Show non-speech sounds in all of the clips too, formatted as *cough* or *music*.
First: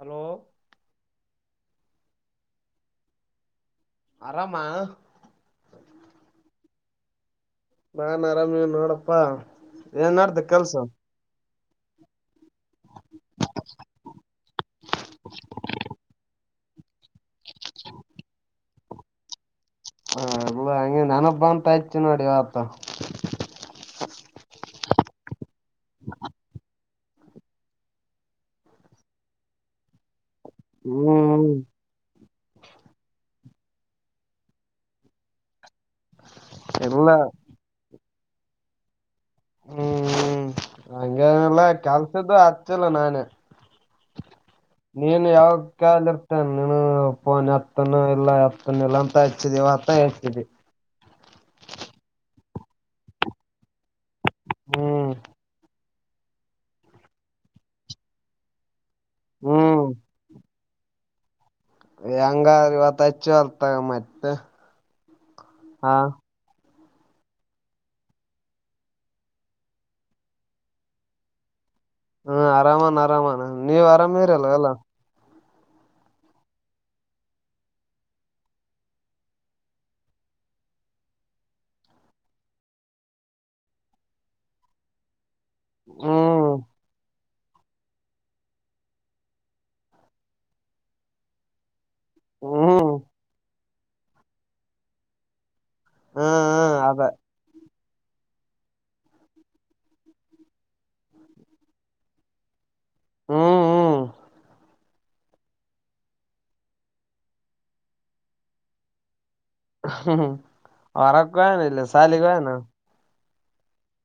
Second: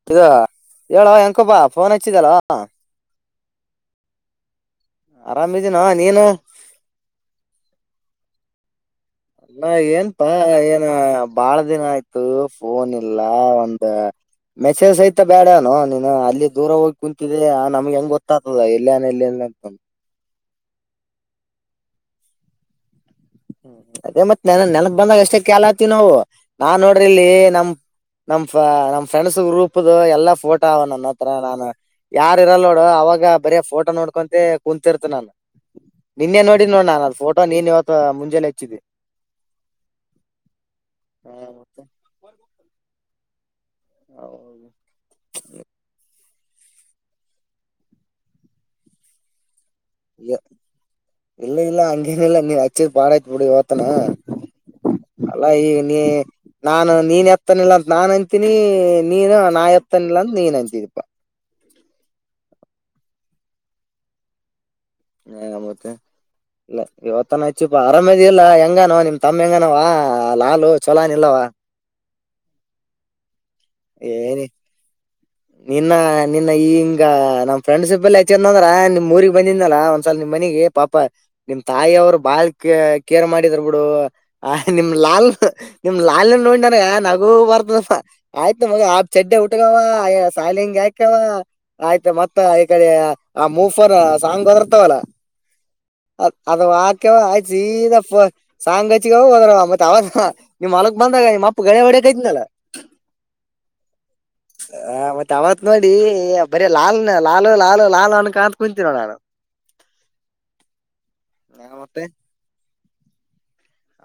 Hello ಇದೂ, ಹೇಳೋ, ಹೆಣ್ಕಪ್ಪ, ಫೋನ್, ಹಚ್ಚಿದಲೋ. *unintelligible* ಆರಾಮ. *inaudible* ಆರಾಮಿದೀನ ನೀನು ನಾನ್, ಅರಮವಾಣಿನೊಡು. *inaudible* ಅಲ್ಲ, ಏನ್ಪಾ, ಏನ, ಬಾಳ. *inaudible* ಎಸ್ಟುದೀನಾ, ಆಯ್ತು, ಫೋನ್, ಇಲ್ಲ, ಒಂದು. *unintelligible* ಮೆಸೇಜ್ ಸಹಿತ ಬ್ಯಾಡಾ ಅನು ನೀನು ಅಲ್ಲಿ ದೂರ ಹೋಗಿ ಕುಂತಿದ್ದ ನಮ್ಗೆ ಹೆಂಗ್ ಗೊತ್ತಾಗ್ತದ ಎಲ್ಲನ್ ಎಲ್ಲ ಅಂತ ಹ ಎಲ್ಲ ಹ ನೆನಬ್ಬ ಅಂತ ಆಯ್ತಿು ನೋಡಿ ವತ ಅದೇ ಮತ್ ನನ ನೆನಗ್ ಬಂದಾಗ ಅಷ್ಟೇ ಕಾಲ ಆತಿವ ನಾವು ನಾನ್ ನೋಡ್ರಿ ಇಲ್ಲಿ ನಮ ನಮ್ ನಮ್ ಫ್ರೆಂಡ್ಸ್ ಗ್ರೂಪ್್ದು ಎಲ್ಲ ಫೋಟೋ ಅವ ನನ್ನ ಹತ್ರ ಹ್ಮ್ ನಾನು ಯಾರ ಇರಲ್ ನೋಡು ಅವಾಗ ಬರೀ ಫೋಟೋ ನೋಡ್ಕೊಂತ ಕುೂಂತರ್ತ ನಾನು ನಿನ್ನೆ ನೋಡಿ ನೋ ನಾನ ಎಲ್ಲ ಅದ ಫೋಟೋ ನೀನ್ ಇವತ್ತು ತ್ತ ಮುಂಜಾನೆ ಹಚ್ಚಿದೆ ಹ್ಮ್ ಹಂಗೇನಿಲ್ಲ ಕೆಲ್ಸದ್ದು ಹಚ್ಚಿಲ್ಲ ನಾನೇ ನೀನು ಯಾವಕ್ಕ ಅಲ್ಲ ಪನ್ ಹತ್ತನು ಇಲ್ಲ ಹತ್ತನ ಇಲ್ಲ ಅಂತ ಹಚ್ಚಿದಿವತ ಹಚ್ಚಿದವಿ ಇಲ್ಲ ಇಲ್ಲ ಹಂಗೇನ ಇಲ್ಲ ನೀನ್ ಹಚ್ಚಿದ ಬಾಡ ಆಯ್ತ್ ಬಿಡಿ ಇವತ್ತನ ಹ್ಮ್ ಅಲ್ಲಾ ಈ ಎ ನಾನು ನೀನ್ ಎತ್ತನಿಲ್ಲ ಅಂತ ನಾನ್ ಅಂತೀನಿ ನೀನು ನಾ ಹ್ಮ್ ಎತ್ತನಿಲ್ಲ ಅಂತ ನೀನ್ ಅಂತಿದಿಪಾ ಹೆಂಗ ಇವತ್ತ ಹೆಚ್ಚು ಅಲ್ತಗ ಮತ್ತೆ ಹ ಮತ್ತೆ ಹಾ ಇಲ್ಲ ಇವತ್ತನ ಹೆಚ್ಚುಪ ಅರಾಮದ ಇಲ್ಲಾ ಹೆಂಗನವ ನಿಮ್ ತಮ್ಮ ಹೆಂಗನವ ಲಾಲು ಚಲಾಾನ ಇಲ್ಲವಾ ಹ್ಮ ಆರಾಮಾನ ಆರಾಮಾನ ನೀವ್ ಆರಾಮ ಏನಿ ಇರಲ್ಲ ಅಲ್ಲ ನಿನ್ನ ನಿನ್ನ ಈಂಗ ನಮ್ ಫ್ರೆಂಡ್ಸಪ್ಲ್ಲಿ ಹೆಚ್ಚ ಅಂದ್ರ ನಿಮ್ ಊಗ್ ಬಂದಿದನಲ್ಲ ಒಂದ್ಸಲ ನಿಮ್ ಮನಗೆ ಪಾಪ ನಿಮ್ ತಾಯಿ ಅವ್ರು ಬಾಳ್ ಕ ಕೇರ್ ಮಾಡಿದರ್ ಬಿಡು ಆ ನಿಮ ಲಾಲ್ ನಿಮ್ ಲಾಲ್ ಹ್ಮ್ ನೋಡ ನನ ನಗು ಬರ್ತ ಆಯ್ತ್ ಮಗ ಆಬ್ ಚಡ್ಡ ಉಟಗವ ಸಾಲಿಂಗಿ ಆಯಕವ ಆಯ್ತ ಮತ್ತ ಈ ಕಡೆ ಹ್ಮ್ ಹ್ಮ್ ಮೂಫರ್ ಸಾಂಗ್ ಹದರ್ತವಲ್ಲ ಅದ ಆಕ್ಯವ ಆಯ್ತ ಸೀದಾ ಸಾಂಗ ಅಚಿಗವ ಹೋದ್ರ ಮತ್ತೆ ಅವ ನಿಮ್ಮ್ ಮಲಗ್ ಬಂದಾಗ ನಿಮ್ಮ ಅಪ್ಪ ಗಳೆ ಹೊಡಕೈತನಲ್ಲ ಹ್ಮ್ ಹ್ಮ್ ಹ ಮತ್ತೆ ಅವವತ್ ನೋಡಿ ಬರೀ ಲಾಲ್ನ ಲಾಲ್ ಲಾಲ್ ಲಾಲ್ ಅಣಕ ಅಂತತ್ ಕುಂತೀ ನೋಡ ನಾನು ಹ್ಮ ವರಗ ಕೆ ಹಾ ಇಲೆ ಮತ್ತೆ ಶಾಲ ಗಿ ಹೊಗೆನ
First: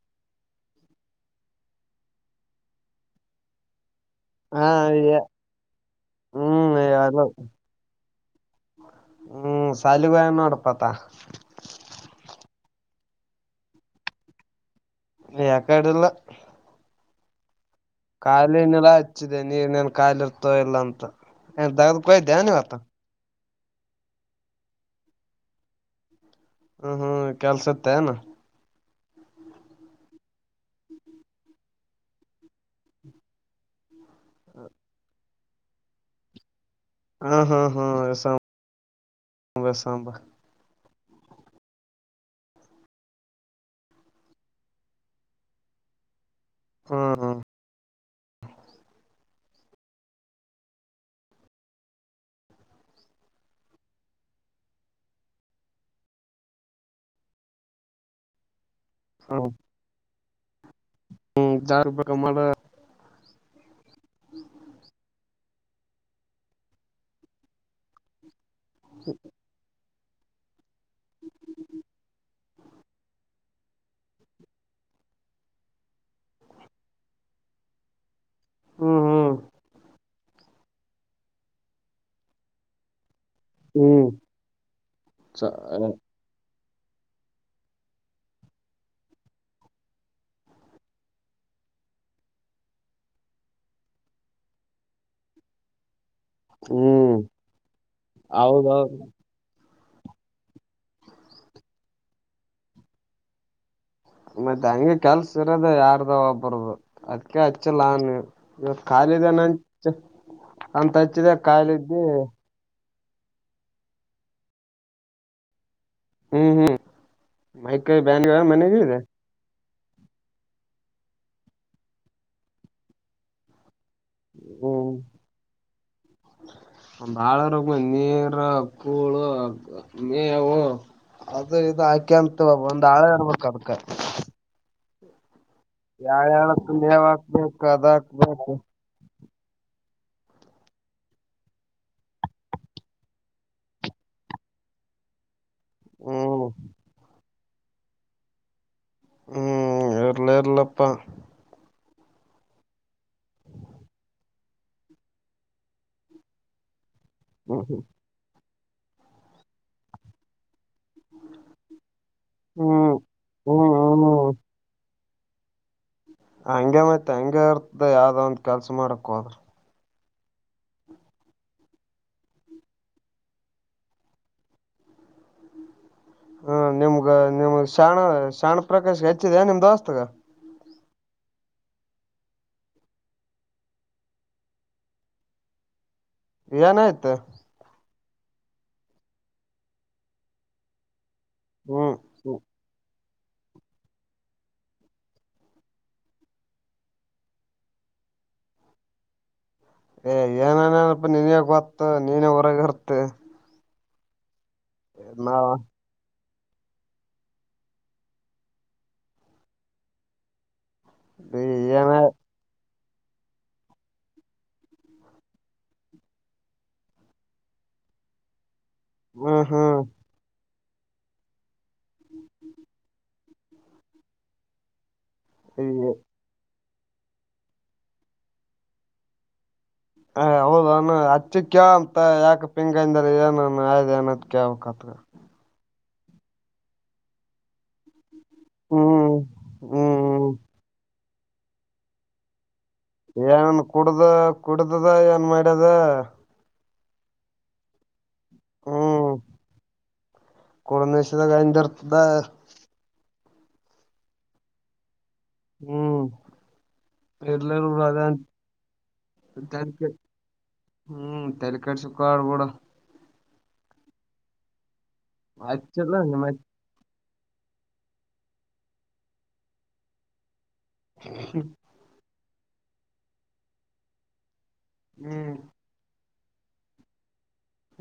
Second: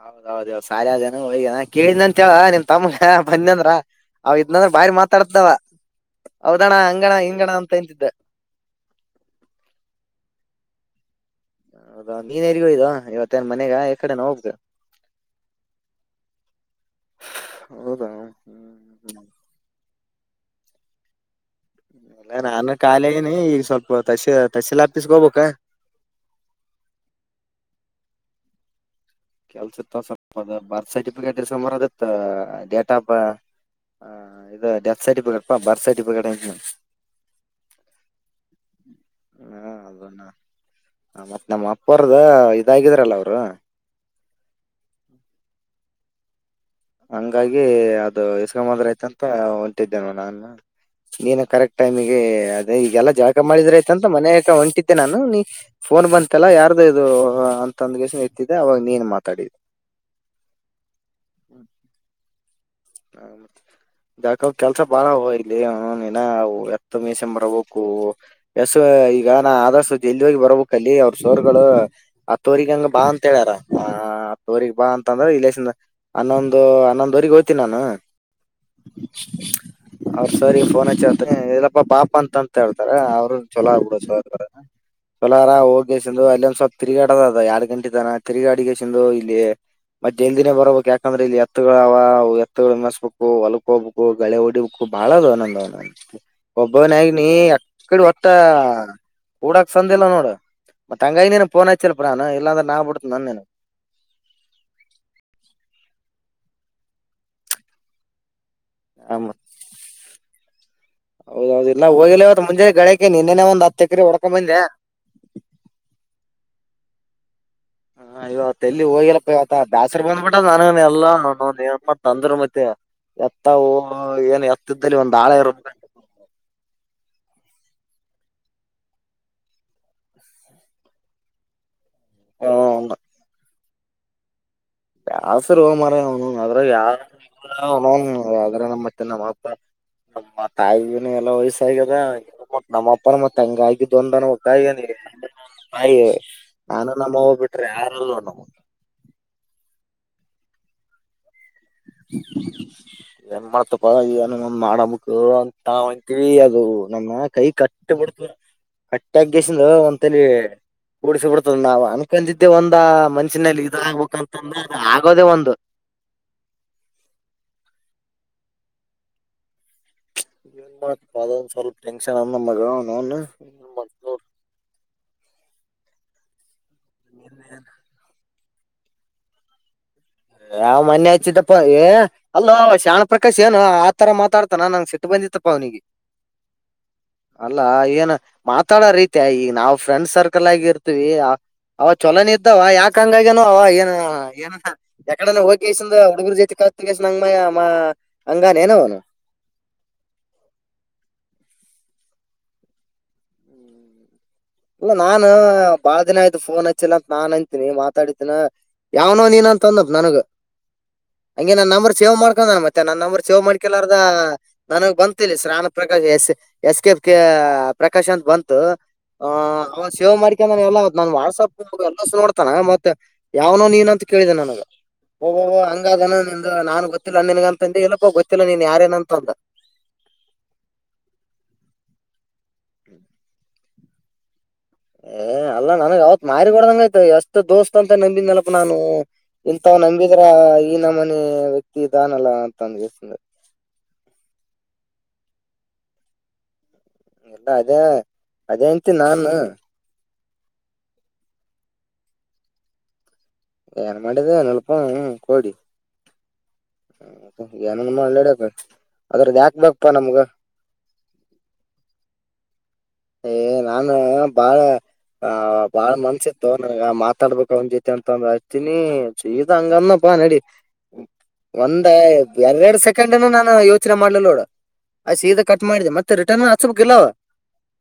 ಹೌದೌದು ಇವತುಸಾಲಿ ಅದನ್ನುಆದನ ಹೋಗಗ ಕೇಳಿನಂತವ ನಿಮ್ ತಮ್ಮ ಬಂದಂದ್ರ ಅವ ಹಾ ಇದ್ನಂದ್ರ ಬಾರಿ ಮಾತಾಡ್ತಿದವ ಹ್ಮ್ ಹೌದಣ್ಣ ಹಂಗಣ ಎಲ್ಲ ಹಿಂಗಣ ಅಂತ ಎಂತಿದ್ದ ಹ್ಮ್ ಸಾಲಿಗೆ ಹೋಗ್ಯಾನ ಆತ ಹೌದಾ ನೀನು ಎಲ್ಲಿಗೆ ಹೋಗಿದ್ದು ಇವತ್ತೇಏನ್ ಮನೆಗ ಈ ಕಡೆನ ಹೋಗ್ಬೇಕಾ ಯಕಾಡೆಲ್ಲ ಹೌದಾ ಹ್ಮ್ ಖಾಲಿನೆಲ ಹಚ್ಚಿದೆ ನೀರಿನೇನ್ ಖಾಲಿ ಇರ್ತೋ ಇಲ್ಲ ಅಂತ ಏನ್ ತಗದಕೋ ಇಲ್ಲ ಇದ್ದ್ಯಾನ್ ನಾನು ಇವತ್ತ ಕಖಾಲಿ ನಿ ಈಗ ಸ್ವಲ್ಪ ತಶ ತಶೀಲ್ ಆಪಿಸಕೋಬೇಕ ಹ್ಮ ಹ್ಮ್ ಕೆಲ್ಸತ್ತೆ ಏನ ಕೆಲ್ಸ ಇತ್ತ ಸ್ವಲ್ಪದ ಬರ್ತ್ ಸರ್ಟಿಫಿಕೇಟ್ ಇಸ್ಕೊಂಡು ಬರಬೇಕಿತ್ತು ಡೇಟ ಹಂ ಇದದು ಡೆತ್ ಸರ್ಟಿಫಿಕೇಟ್ ಪಾರ್ತ್ ಸರ್ಟಿಫಿಕೇಟ್ ಹಾ ಹಾ ಹಾ ಎಸಸ ಮತ್ತ್ ನಮ್ಮ ಅಪ್ಪರ್ದ ಇದಾಗಿದ್ರಲ್ಲ ಅವ್ರು ಹ್ಮ್ ಹ್ಮ್ ಹಂಗಾಗಿ ಅದು ಇಸ್ಕೊಂಡು ಬಂದ್ರೆ ಅಂತ ಹೊಂಟಿದ್ದೇನು ನಾನು ನೀನು ಕರೆಕ್ಟ್ ಟೈಮಿಗೆ ಅದೇ ಈಗೆಲ್ಲಾ ಜಳಕ ಮಾಡಿದ್ರಯ್ತಂತ ಮನ್ಯಕ ಹೊಂಟಿತ್ತೆ ನಾನು ನೀ ಫೋನ್ ಬಂತೆಲ್ಲ ಯಾರ್ದು ಇದು ಅಂತಂದಗೆಸ ಎತ್ತಿದೆಅವಾಗ ನೀನ್ ಹ್ಮ್ ಮಾತಾಡಿದ್ದ ಹ್ಮ್ ಜಾರ್ ಬ ಮಾಡ ಹ ಮತ್ತೆ ಯಾಕ ಅವ ಕೆಲ್ಸ ಬಾಳ ಹವ ಲ್ಲಿನು ನೀನ ಎತ್ತ ಮೈಸಿಕೊಂಡಮಾಡರಬೇಕು ಎಸ್ ಈಗ ನಾ ಆದರ್ ಎಲ್ಲಿ ಹೋಗಿ ಬರ್ಬೇಕು ಅಲ್ಲಿ ಅವ್ರ ಸರ್ಗಳು ಹತ್ತುವರಿ ಹಂಗ ಬಾ ಅಂತ ಹೇಳ್ಯಾರ ಹ ಹತ್ತವರಿಗಿಬಾ ಅಂತಂದ್ರೆ ಇಲ್ಲೇಶನ್ ಹನ್ನೊಂದು ಹನ್ನೊಂದವರಿಗೆಗ್ ಹೋಗ್ತೀನಿ ನಾನು ಹ್ಮ್ ಹ್ಮ್ ಅವ್ರ ಸರಿ ಫೋನ್ ಹಚ್ಚಿತ ಇಲ್ಲಪ್ಪಾ ಅಪ ಅಂತಂತ ಹಳ್ತಾರ ಅವ್ರರು ಚಲೂ ಆಯ್ತು ಬಿಡು ಹ್ಮ್ ಸರ್ ಚಲೋ ರ ಹೋಗಿ ಅಲ್ಲಿ ಒಂದ್ ಸ್ವಲ್ಪ ತಿರುಗಾಡದ ಅದ ಎರಡ್ ಗಂಟೆ ತಾನ ತಿರುಗಾಡಿಗೆ ಚಂದು ಇಲ್ಲಿ ಟ್ ಜಲ್ದಿನೆ ಬರಬೇಕು ಯಾಕಂದ್ರೆ ಇಲ್ಲಿ ಎತ್ತುಗಳ ವಾ ಎತ್ತುಗಳು ಮೆಸ್ಬೇಕು ಹೊಲಕ್ ಹೋಗ್ಬೇಕು ಗಳೆ ಹೊಡಿಬೇಕು ಬಹಳ್ದ ನನ್ನವ ಒಬ್ಬವನಾಗಿ ಹ್ಮ್ ನೀ ಅಕ್ಕಡೆ ಹೊತ್ತ ಹೌದೌದು ಕೂಡ ಸಂದ ಇಲ್ಲ ನೋಡು ಮತ್ ತಂಗ ನೀನ್ಫೋನ್ ಆಯ್ತಲ್ಪನು ಇಲ್ಲಾಂದ್ರೆ ನಾ ಬಿಡ್ತನ ನ ಮತ್ತೆ ಹಂಗೆ ಕೆಲ್ಸ ಇರೋದ ಯಾರದ ಒಬ್ಬರದು ಅದ್ಕ ಹಚ್ಚಿಲ್ಲಾ ನಾನು ಇವತ್ ಖಾಲಿ ಇದೆ ನಂತ ಹ ಹೌದೌದು ಇಲ್ಲಾ ಇವತ್ತು ಹೋಗಿಲ್ಲ ಮುಂಜಾನೆಗಳ ನಿನ್ನನೆ ಒಂದ್ ಹತ್ತು ಎಕ್ರೆ ಒಡ್ಕೊ ಬಂದ್ಯ ಹ್ಮ್ ಹ್ಮ್ ಮೈಕೈ ಬ್ಯಾನಾ ಮನೆಗಿದೆ ಮತ್ತ ಬೇಸರು ಬಂದ್ಬಿಟ್ಟ ನನ ಎಲ್ಲ ನು ನಾನಮ್ಮ ಅಂದರು ಮತ್ತೆ ಎತ್ತ ಹೋ ಹ ಏನ್ ಹ್ಮ್ ಎತ್ತಿದ್ದಲ್ಲಿ ಒಂದ್ ಹಾಳ ಇರುತ್ತೆ *unintelligible* ನೀರ್ ಕೂಳು ಮೇವು ಅದು ಇದು ಹಾಕೆ ಅಂತ ಒಂದ ಹ್ಮ ಆಳ ಇರಬೇಕು ಅದಕ ಬ್ಯಾಸ್ರೋ ಮಾರಾಯ ಅವನು ಅದ್ರ ಯಾವ ಮೇವ್ ಹಾಕ್ಬೇಕ ಅದ ಹಾಕ್ಬೇಕು ಆದ್ರ ಗ ನಮ್ಮ ಮತ್ತೆ ನಮ್ಮ *inaudible* ನಮ್ಮ ತಾಯಿಗೆ ಎಲ್ಲ ವಯಸ್ಸ ಆಗ್ಯದ ನಮ್ಮಪ್ಪನ ಮತ್ತ ಹಂಗ ಆಗಿದ್ದೊಂದನ್ ನೀ ತಾಯಿ ಹ್ಮ್ ನಾನು ನಮ್ಮವ ಬಿಟ್ರೆ ಯಾರಲ್ವಾ ನೋಡು ಹ್ಮ್ ಇರಲಿ ಇರಲಿ ಇಲ್ಲಪ್ಪಾ ಏನ್ ಮಾಡ್ತಪ್ಪನ ಮಾಡಮಕ್ ಅಂತಾವಂತಿ ಅದು ನಮ್ಮ ಕೈ ಹ್ಮ್ ಕಟ್ಟ ಬಿಡ್ತವ ಕಟ್ಟಗಸಿಂದ ಒಂತಲಿ ಡ್ಸ ಬಿಡ್ತದ ನಾವು ಅನ್ಕಂದಿದ್ದೆ ಒಂದ ಹ್ಮ್ ಮನ್ಷ್ಯಿನಲ್ಲಿ ಹ್ಮ್ ಇದ ಹ್ಮ್ ಆಗ್ಬೇಕಕ್ ಹ್ಮ್ ಅಂತಂದ್ರೆ ಆಗೋದೇ ಒಂದು ಹಂಗೆ ಮತ್ತೆ ಹಂಗಗೆ ಇರ್ತ ಯಾವ್ದೋ ಒಂದ್ ಕೆಲ್ಸ ಮಾಡಕ್ ಹೋದ್ರ ಏನ್ ಮಾಡ್ತ ಅದೊಂದ ಸ್ವಲ್ಪ ಟೆನ್ನ್ ಅ ಮಗ ಅವ ನಾವುನ ಮತ್ತ್ ನೋಡ *inaudible* ಹಾ ನಿಮ್ಗ ನಿಮ್ ಶಾಣ ಶಾಣ ಪ್ರಕಾಶ್ ಹೆಚ್ಚಿದ ನಿಮ್ ದೋಸ್ತಗ ಯಾವ್ ಮನೆೆ ಹಚ್ಚಿದ್ದಪ್ಪ ಏ ಅಲ್ಲೋ ಶಾಣ ಪ್ರಕಾಶ್ ಏನು ಆತರ ಮಾತಾಡ್ತಾನ ನಂಗ ಸಿಟ್ಟು ಬಂದತ್ತಪ್ಪ ನಿಗೆ ಏನಾಯ್ತು ಮಾತಾಡೋ ರೀತ ಈಗ ನಾವ್ ಫ್ರೆಂಡ್ ಸರ್ಕಲ್ ಆಗಿ ಇರ್ತೀವಿ ಅವ ಹ್ಮ್ ಚಲೋನ ಇದ್ದಾವ ಯಾಕ ಯಕ್ಕಂಗಗನೋ ಅವ ಏನ ಏನಂತ ಎಕಡ ಹೋಗಸನ್ ಹುಡುಗರು ಜೊತೆ ಕತ ಕೆಸ ಅಂಗಮ್ಮಯ ಮಾ ಹಂಗಾನೇನ ಅವನು *unintelligible* ಏ ಏನಾನನಪ ನೀನೇ ಗೊತ್ತು ನೀನೇ ಹೊರಗೆ ಇರ್ತಿ ಇಲ್ಲ ನಾನ ನಾವ ಬಾಳ ದಿನ ಆಯ್ತ ಫೋನ್ ಹಚ್ಚಿಲ್ಲ ಅಂತ ನಾನ್ ಅಂತೀನಿ ಮಾತಾಡಿದೀನ ಯಾವನೋ ನೀನ ಅಂತ ಅಂದಪ್ ನನಗ ಹಂಗೆ ನಾ ಏನ ನಂಬರ್ ಸೇವ್ ಮಾಡ್ಕೊಂಡ ಮತ್ತೆ ಮ ನನ್ನ ನಂಬರ್ ಸೇವ್ ಮಾಡ್ಕಲಾರದ ನನಗ್ ಬಂತ ಶ್ರನ Prakash S S K Prakash ಅಂತ ಬಂತು ಹ್ಮ್ ಹ್ಮ್ ಯ ಎಲ್ಲ ನಾನ್ ವಾಟ್ಸಪ್ ನ ಎಲ್ಲ ಸ ನೋಡ್ತನ ಮತ್ತೆ ಯಾವ್ನೋ ನೀನ್ ಅಂತ ಕೇಳಿದ ನನಗ. ಓಬೋ ಹಂಗ ಅನ ನಿಂದು ನಾನನ್ ಗೊತ್ತಿಲ್ಲ ಅಣನ್ಗ ಅಂತಂದ ಇಲ್ಲಪ್ಪ ಗೊತ್ತಿಲ್ಲ ನೀನ್ ಯಾರೇಏನಂತಂದ. ಹ ಹೌದಾನ ಅಚ್ಚಿಕ್ಕ್ಯ ಅಂತ ಯಾಕ ಪಿಂಗಯಂದರ ಏನ ಆಯ್ದ ಏನ. ಕ ವಕತ್ತ *unintelligible* ಏ ಅಲ್ಲ ನನ ಯಾವತ್ ಮಾರಿ ಕೊಡದಂಗ ಯತ ಎಷ್ಟ ದೋಸ್ತ್ ಅಂತ ನಿ ನೆನಪ ನಾನು ಹ್ಮ್ ಇಂಥ ನಂಬಿದ್ರ ಹ್ಮ್ ಈ ನ ಮನೆ ವ್ಯಕ್ತಿ ಇದಾನಲ್ಲ ಅ ಏನನ್ ಕುಡ್ದ ಕುಡ್ದದ ಏನ್ ಮಾಡ್ಯದ ಎಲ್ಲ ಅದೇ ಅದೇ ಎಂತ ಹ್ಮ್ ನಾನು *inaudible* *unintelligible* ಏನ್ ಮಾಡಿದೆ ಏನಪ್ಪ ಹ್ಮ್ ಹ ಇರ್ಲರ್ ಏನ ಮಾಡಕ್ ಅದ್ರದ ಯಾಕ್ ಬಪ್ಪಾ ಅದ ನಮ್ಗ ಹ್ಮ್ ತಲ್ಲಿ ಕಸ ಕಾಡ್ಬಡ *unintelligible* ಏ ನಾನ ಬಾಳ ಆಹ ಬಾಳ ಹಚ್ಚಲ್ಲ ನಿಮ್ಮ ಮನ್ಸಿತ್ತು ನನ್ಗ ಮಾತ *unintelligible* ಮಾಡ್ಬೇಕಕ್ ಅವ್ ಜೊತಿ ಅಂತ ಅಂದ ಆತಿನಿ ಈದ ಹಂಗನಪ್ಪಾ ನಡಿ. ಒಂದ ಎರರಡ್ ಸೆಕೆಂಡ್ನ ನಾನು ಯೋಚನೆ ಮಾಡ್ಲ ನೋಡು. ಅ ಹ್ಮ್ ಸೀದಾ ಕಟ್ ಮಾಡಿದೆ ಮತ್ತೆ ರಿಟರ್ನ್ ಹಚ್ಬಕ್ ಇಲ್ಲವ.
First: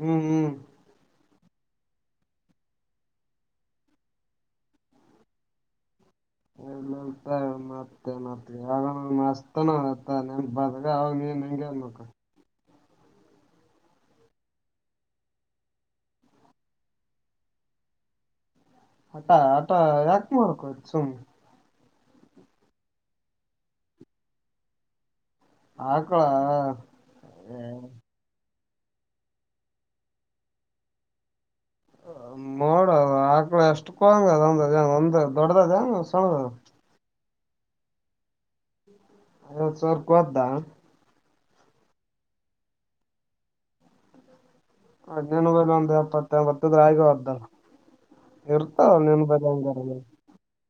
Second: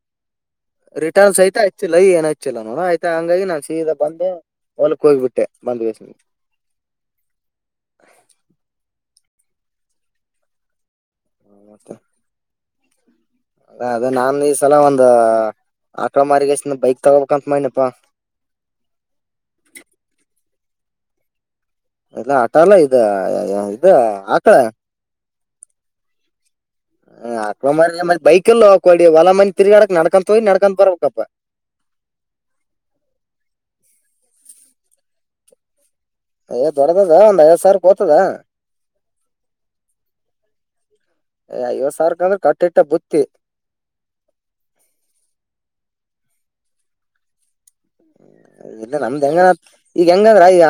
ಹ್ಮ್ ಹ್ಮ್ *unintelligible* ಸಹಿತ ಹಚ್ಚಿಲ್ಲ ಈ ಏನು ಹಚ್ಚಿಲ್ಲ ನೋ ಆಯ್ತ ಹಂಗಾಗಿ ನಾನ್ ಸೀದ ಬಂದೆ. ಹೊಲಕ್ ಹೋಗ್ಬಿಟ್ಟೆ ಬಂದ್ ವೇಸ್ *unintelligible* ಎತ ಮತ್ತೆ ಮತ್ತ ಮಸ್ತೆ *unintelligible* ಹ ಮಂಗ ಮಕ *unintelligible* ಅದೇ ನಾ ಈ ಸಲ ಒಂದು. ಆಕಳ ಮಾರಿಗಸನ ಬೈಕ್ ತಗೋಬೇಕಂತ ಮಾಡನಪ್ಪಾ. ಹಟ ಆಟ ಎ ಮಾರಕ ಚು *unintelligible* ಎಲ್ಲ ಹಟ ಎಲ್ಲಾ ಇದು ಆಕಳ. ಹಕಳಾ. ಅಕಳ ಮ ಬೈಕ ಎಲ್ಲಕಡಿ ಹೊಲ ಮಂದಿ ತಿರ್ಗಾಡಕ್ ನಡ್ಕೊಂತ ಹೋಗಿ ನಡ್ಕೊಂಡಂತ ಬರ್ಬೇಕಪ್ಪ. ನೋಡದು ಆಕಳ ಎಷ್ಟ ಕೋಂಗದ ಒಂದ ಒಂದ ದೊಡ್ಡದದಂಗ. *unintelligible* ಯ್ ದೊಡ್ಡದ ಒಂದ್ ಐವದ್ ಸಾವಿರ ಕೋತದ. ಹ ಐವತ್ತು ಸಾವಿರ್ಕ ಕೊದ್ದಾ. ಐವತ್ ಸಾವಿರಕಂದ್ರೆ ಕಟ್ಟಿಟ್ಟ ಬುತ್ತಿ *unintelligible* ಅದ್ನ ಒಂದ ಎಪ್ಪತ್ತಂಬತ್ತದ ಆಗವದ್ದ. ಇಲ್ಲ ನಮ್ದ್ ಹೆಂಗ ಹಂಗಾರ ಈಗ ಹೆಂಗಂದ್ರ ಈಗ *unintelligible*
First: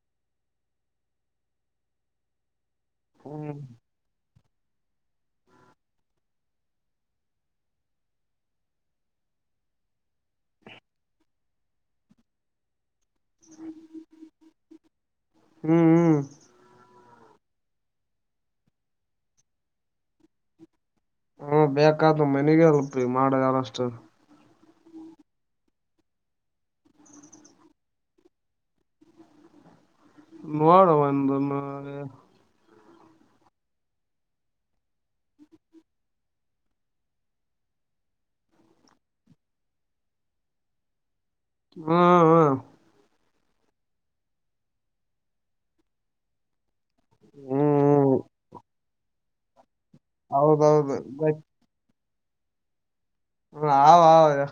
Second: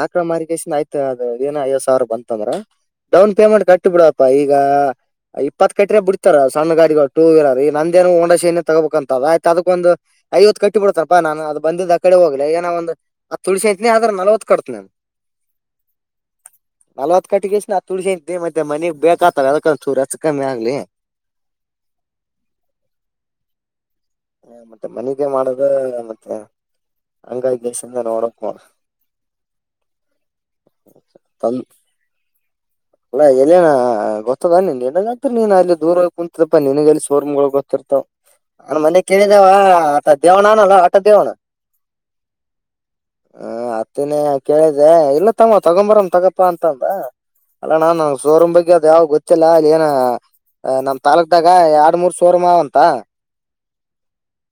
ಆಕಡ ಮಿಕೇಶನ್ಯ್ತ ಅದದು ಏನ ಐವ್ ಸಾವಿರ ಬಂತಂದ್ರ ಡೌನ್ ಹ್ಮ್ ಪೇಮೆಂಟ್ ಕಟ್ಟಿಬ ಬಿಡ *unintelligible* ಪೈಗ. ಇಪ್ಪತ್ ಕಟ್ರ ಬಿಡ್ತಾರ ಸಣ್ಣ ಗಾಡಿಗಳು ಟೂ ವೀಲರ್ ಈ ನಂದೇನು ಹೊಂಡಾಶೆನೇ ತಗೋಬೇಕಕ್ಂತದ ಆಯ್ತ ಅದಕ್ಕೊಂದು. ಐವತ್ತು ಕಟ್ಟಿ ಬಿಡ್ತನಪ್ಪಾ ನಾನು ಅದು ಬಂದಿದ್ದ್ ಆ ಕಡೆ ಹೋಗ್ಲಿ ಏನ ಒಂದು. ಅ ತುಳಸಿತನಿ ಆದ್ರ ನಲ್ವತ್ ಕಡ್ತನನ್ ಹ್ಮ್ ಹ್ಮ್ ನವತ್. ಕಟ್ಟಗಸ ತುಳಸ ಮತ್ತೆ ಮನೆಗ್ ಬೇಕಾತ್ತತದಕ ಚೂ ಕಮ್ಮಿ ಆಗ್ಲಿ. ಹ್ಮ ಬೇಕಾದೂ ಮನೆಗ ಅಲ್ಪ ಮಾಡ ಯಾರಷ್ಟ. ಹ ಮತ್ತೆ ಮನೆಗೆ ಮಾಡದ ಮತ್ತೆ *unintelligible* ಹಂಗ ಗೇಶ ರೋಡಕ್ಕಣ *unintelligible* ಮಾಡಡ ಒಂದ ನ *unintelligible* ಅಲ್ಲಾ ಎಲ್ಲನ ಗೊತ್ತದಾನನ್ಗ ಆಗ್ತರಿ ನೀನ್ ಅಲ್ಲಿ ದೂರ ಕುೂಂತದಪ್ಪಾ ನಿನಗ ಅಲ್ಲಿ ಸೋರ್ಮ್ಳ ಗೊತ್ತರಿ *unintelligible* ಮನೆ ಕೇಳಿದೆವ ಆ ದೇವಣ ನಲ್ಲ ಆಟ ದೇವಣ. ಹಾ ಹಾ *unintelligible* ಹ ಅತ್ತಿನೇ ಕೇಳಿದ್ದೆ ಇಲ್ಲ ತಮ್ಮ ತಗೊಂಬರನ್ ತಗಪ್ಪಾ ಅಂತಂದ. ಹ್ಮ *unintelligible* ಅಲ್ಲಣ್ಣ ನಂದ್ ಶೋರೂಮ್ ಬಗ್ಗೆ ಅದು ಯಾವ್ ಗೊತ್ತಿಲ್ಲ ಅಲ್ಲಿ ಏನ ಹೌದೌದು ನಮ್ಮ ಗೊತ್ ತಾಲಕಕ್ದಾಗ ಎರಡು ಮೂರು *unintelligible* ಕೋರ್ಮ ಅಂತ. ಹ ಆ ಆದಾ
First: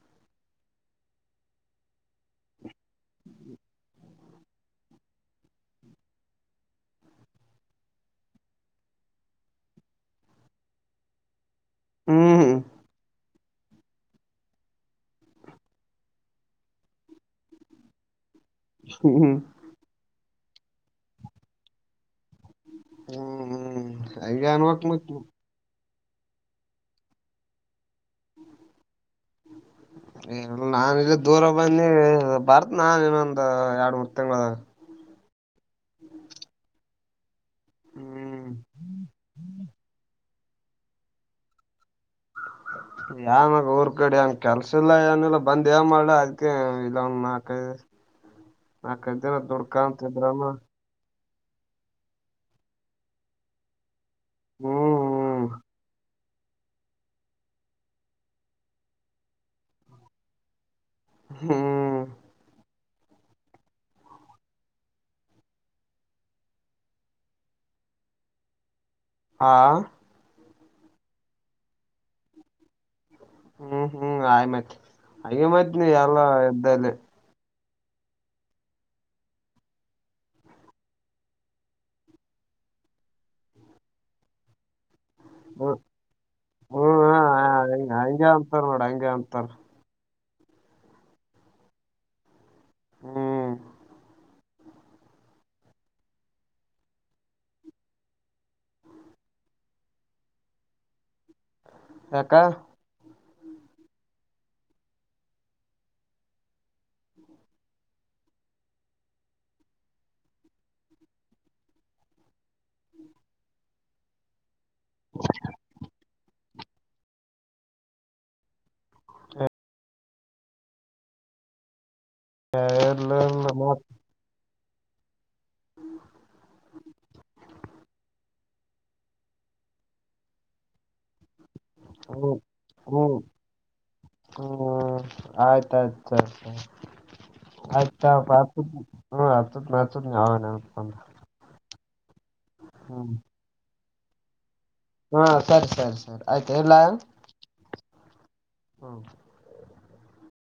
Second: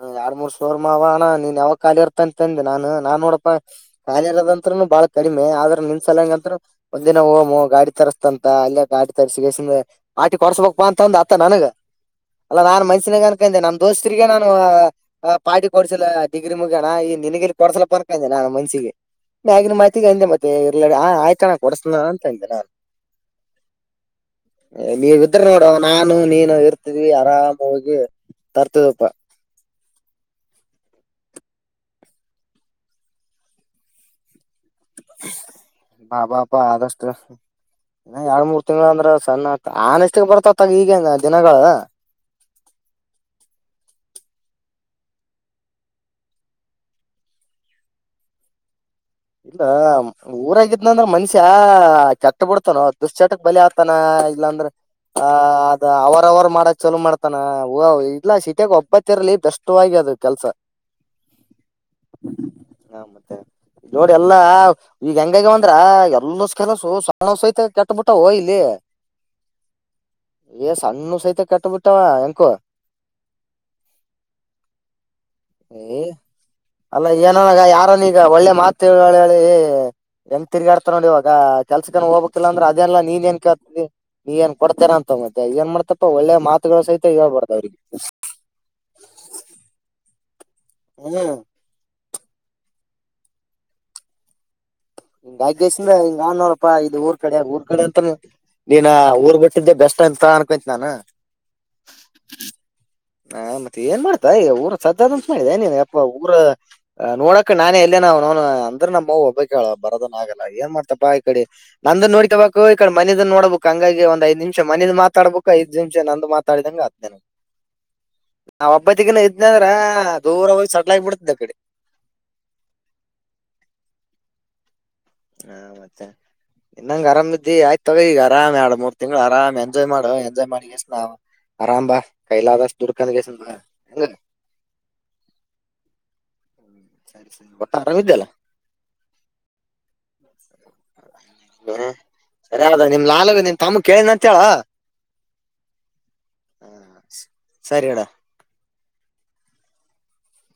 ಹ ಎರಡ್ ಮೂರ್ ಸೋರ್ ಮಾ ಅವ ಅಣ್ಣ ನೀನ್ ಯಾವಾಗ ಖಾಲಿ ಇರ್ತ ಅಂತಂದೆ ನಾನು ನಾನ್ ನೋಡಪ್ಪ ಕಾಲಿ ಇರೋದಂತ್ರನು ಬಾಳ ಕಡಿಮೆ ಆದ್ರ ನಿನ್ ಸಲಂಗಂತ ಒಂದಿನ ಹೋಮ ಗಾಡಿ ತರಿಸಸ್ತಂತ ಅಲ್ಲಿ. ಆಟಿ ತರಿಸಿಸ ಪಾಟಿ ಕೊಡಸಬಬೇಕಕ್ಪ್ಪಾ ಅಂತ ಒಂದ ಅತ್ತ ನನಗ *unintelligible* ಹ್ಮ್ ಅಲ್ಲಾ ನಾನ್ ಮನ್ಷಸಿನ ಕ ಅನ್ಕೆ ನಮ ದೋಸ್ತರಿಗೆ ನಾ. ಪಾಟಿ ಕೊಡ್ಸಿಲ್ಲ ಡಿಗ್ರಿ ಮುಗ್ಯಣ ಈ ನಿನಗಿರಿ ಕೊಡ್ಸಲಪ್ಪ ಅನ್ಕಂದ. ನಾನು ಮನ್ಸಿಗೆ ಹ್ಮ್ ಬಗಿನ ಮಾಹತಿಗೆ ಅಂದೆ ಮತ್ತೆ ಇರ್ ಆಯ್ತಣ ಕೊಡಸನ ಅಂತ ಹೇಳ್ದೆ ನಾನು. ಹ್ಮ್ ಹ್ಮ್ ಅ ಅನ್ವಕ್ ಮು ನೀವ್ *unintelligible* ಇದ್ರ ನೋಡು ನಾನು ನೀನು ಇರ್ತಿದವಿ ಆರಾಮ್ ಹೋಗಿ ತರ್ತಿದಪ್ಪ. ಹ *unintelligible* ನಾನ ಇಲ್ಲಿ ದೂರ ಬಂದಿ ಬರ್ತ್ ನಾನ್ ಇನ್ನೊಂದು ಎರಡ್ ಮೂರ್ ತಿಂಗಳ ಬಾಬಾಪ ಆದಷ್ಟ ಇ ಎರಡ್ ಹ್ಮ್ ಮೂರ್ ತಿಂಗಳ ಅಂದ್ರ ಸಣ್ಣ ಆತ ಆನ್ ಎಷ್ಟಿಗೆ ಬರ್ತತ್ತಗ ಈಗಂಗ ದಿನಗಳ ಹ ಯನಾಗ ಊರ್ ಕಡೆ ಅವನ್ ಕೆಲ್ಸ ಇಿಲ್ಲ ಏನಿಲ್ಲ ಬಂದ ಏನ್ ಮಾಡ್ಲ ಅದಕ ಇದ ಅವನ್ ನಾಕೈ ಹ್ಮ್ ಇಲ್ಲ ಊರಾಗಿದ್ನ ಅಂದ್ರ ಮನ್ಷ್ಯ ಕೆಟ್ಟ ಬಿಡ್ತಾನೋ ದುಶ್ಚಟಕ್ ಬಲಿ ಆಗ್ತಾನ ಇಲ್ಲಾ ಅಂದ್ರೆ ಆ ಹ್ಮ್ ಅ ವಾರ ವಾರ ಮಾಡಕ್ ಚಲ ಮಾಡ್ತಾನ ಇಲ್ಲಾ ಶೀಟಾಗ ಒಬ್ಬತ್ತ ಇರ್ಲಿ ದಷ್ಟವಾಗಿ ಅದು ಕೆಲ್ಸ ಹ್ಮ್ ಹಾ ಮತ್ತೆ ನೋಡಿ ಎಲ್ಲಾ ಈಗ ಹೆಂಗಾಗಿ ಅಂದ್ರ ಎಲ್ಲ ಕೆಲಸು ಸಣ್ಣ ಸಹಿತ ಕೆಟ್ಟಬಿಟ್ಟ ಹೋ ಇಲ್ಲಿ ಹಾ ಏ ಸಣ್ಣು ಸಹಿತ ಕಟ್ಟಬಿಟ್ಟಾವ ಎಂಕೋ ಹ್ಮ್ ಹ್ಮ್ ಆಯ ಮತ್ ಹಾಗಿ ಮೈತ್ ನೀ ಎಲ್ಲ ಇದ್ದಲ್ಲಿ ಕಾರನ್ ಈಗ ಒಳ್ಳೆ ಮಾತು ಹೇಳಿ ಎಂಗ ತಿಗಾಡ್ತಾರ ನೋಡಿ ಇವಾಗ ಕೆಲ್ಸಕನ ಹೋಗಕ್ತಿಿಲ್ಲ ಅಂದ್ರೆ ಅದೆನಲ್ಲ ನೀನ್ ಏನ್ ಕೇಳ್ತತಿ ನೀ ಏನ್ ಕೊಡ್ತೀರಂತ ಮತ್ತ ಮತ್ತೆ ಏನ್ ಹ್ಮ ಮಾಡ್ತಪ್ಪ ಒಳ್ಳೆ ಮಾತುಗಳ ಹ್ಮ್ ಸಹಿತ ಹೇಳ್ಬಾರ್ದ ಅವ್ರಿಗೆ ಗೆ ಅಂತರ ಹ್ಮ್ ಹ್ಮ್ ಹಿಂಗ ಆಗ್ಗಸ್ರ ಹಿಂಗ ಅನ್ನೋರಪ್ಪಾ ಇದು ಊರ್ ಕಡೆ ಊರ್ ಕಡೆ ಅಂತಾನ ನೀನ್ ಊರ್ ಬಿಟ್ಟಿದ್ದೆ ಬೆಸ್ಟ್ ಅಂತ ಅನ್ಕೊಂತ ನಾನು ಹಕ್ಕ ಹಾ ಮತ್ತೆ ಏನ್ ಮಾಡ್ತಾ ಊರ ಸದ್ದದಂಂತ ಮಾಡೆ ನೀನ್ ಯಪ್ಪ ಊರ ನೋಡಕ ನಾನೇ ಎಲ್ಲ ನ ನ ಅಂದ್ರ ನಮ್ಮವು ಒಬ್ಬಕ್ ಹೇಳ ಬರೋದನ್ ಆಗಲ್ಲ ಏನ್ ಮಾಡ್ತಾ ಈ ಕಡೆ ನಂದ ನೋಡ್ಕಬಬೇಕು ಈ ಕಡೆ ಮ ಮನ ನೋಡ್ಬೇಕು ಹಂಗಾಗಿ ಒ್ ಐ್ ನಿಮಿಷ ಮನದ ಮಾತಾಬೇಕು ಐದು ನಿಮಿಷ ನಂದು ಮಾತಾಡಂಂಗ ಅದ್ ನನ ಹ ನಾ ಒಬ್ಬತಿಗನ ಇದ್ನ ಅಂದ್ರ ದೂರ ಹೋಗಿ ಸಟ್ಲ ಆಾಗಿ ಬಿಡ್ತದ್ ಅ ಕಡೆ ಕೇರಳ ನಮ್ಮ ಹಾ ಮತ್ತೆ ಇನ್ನಂಗ ಆರಾಮ ಇದ್ದಿ ಆಯ್ತ ತಗ ಈಗ ಆರಾಮ್ ಆ ಮೂರ್ ತಿಂಗಗಳುಳ ಆರಾಮ ಎಂಜಾಯ್ ಮಾಡುವ ಎಂಜಾಯ್ ಮಾಡಿಷ್ಟ ನಾವ್ ಆರಾಮ ಬಾ ಹ್ಮ್ ಕೈಲದಾಸ ದದುರ್ಕಗೆಸ ಬ ಹೆಂಗ ಆಯ್ತ ಆಯ್ತು ಆ ಸರಿ ಸರಿ ಒಟ್ಟ ಆರಾಮಿದ್ದಲ್ಲ ಆಯ್ತಾತ ಹ ಆತತ ಸರಿ ಅದ ನಿಮ್ ಲಾಾಲಗ ನಿನ್ ತಮ್ಮ ಕೇಳಿದ ಅಂತ ಹೇಳೇಳ ಹಾ ಸರಿ ಸರಿ ಸರಿ ಆಯ್ತು ಎಲ್ಲ ಸರಿ ಅಣ್ಣ ಹ್ಮ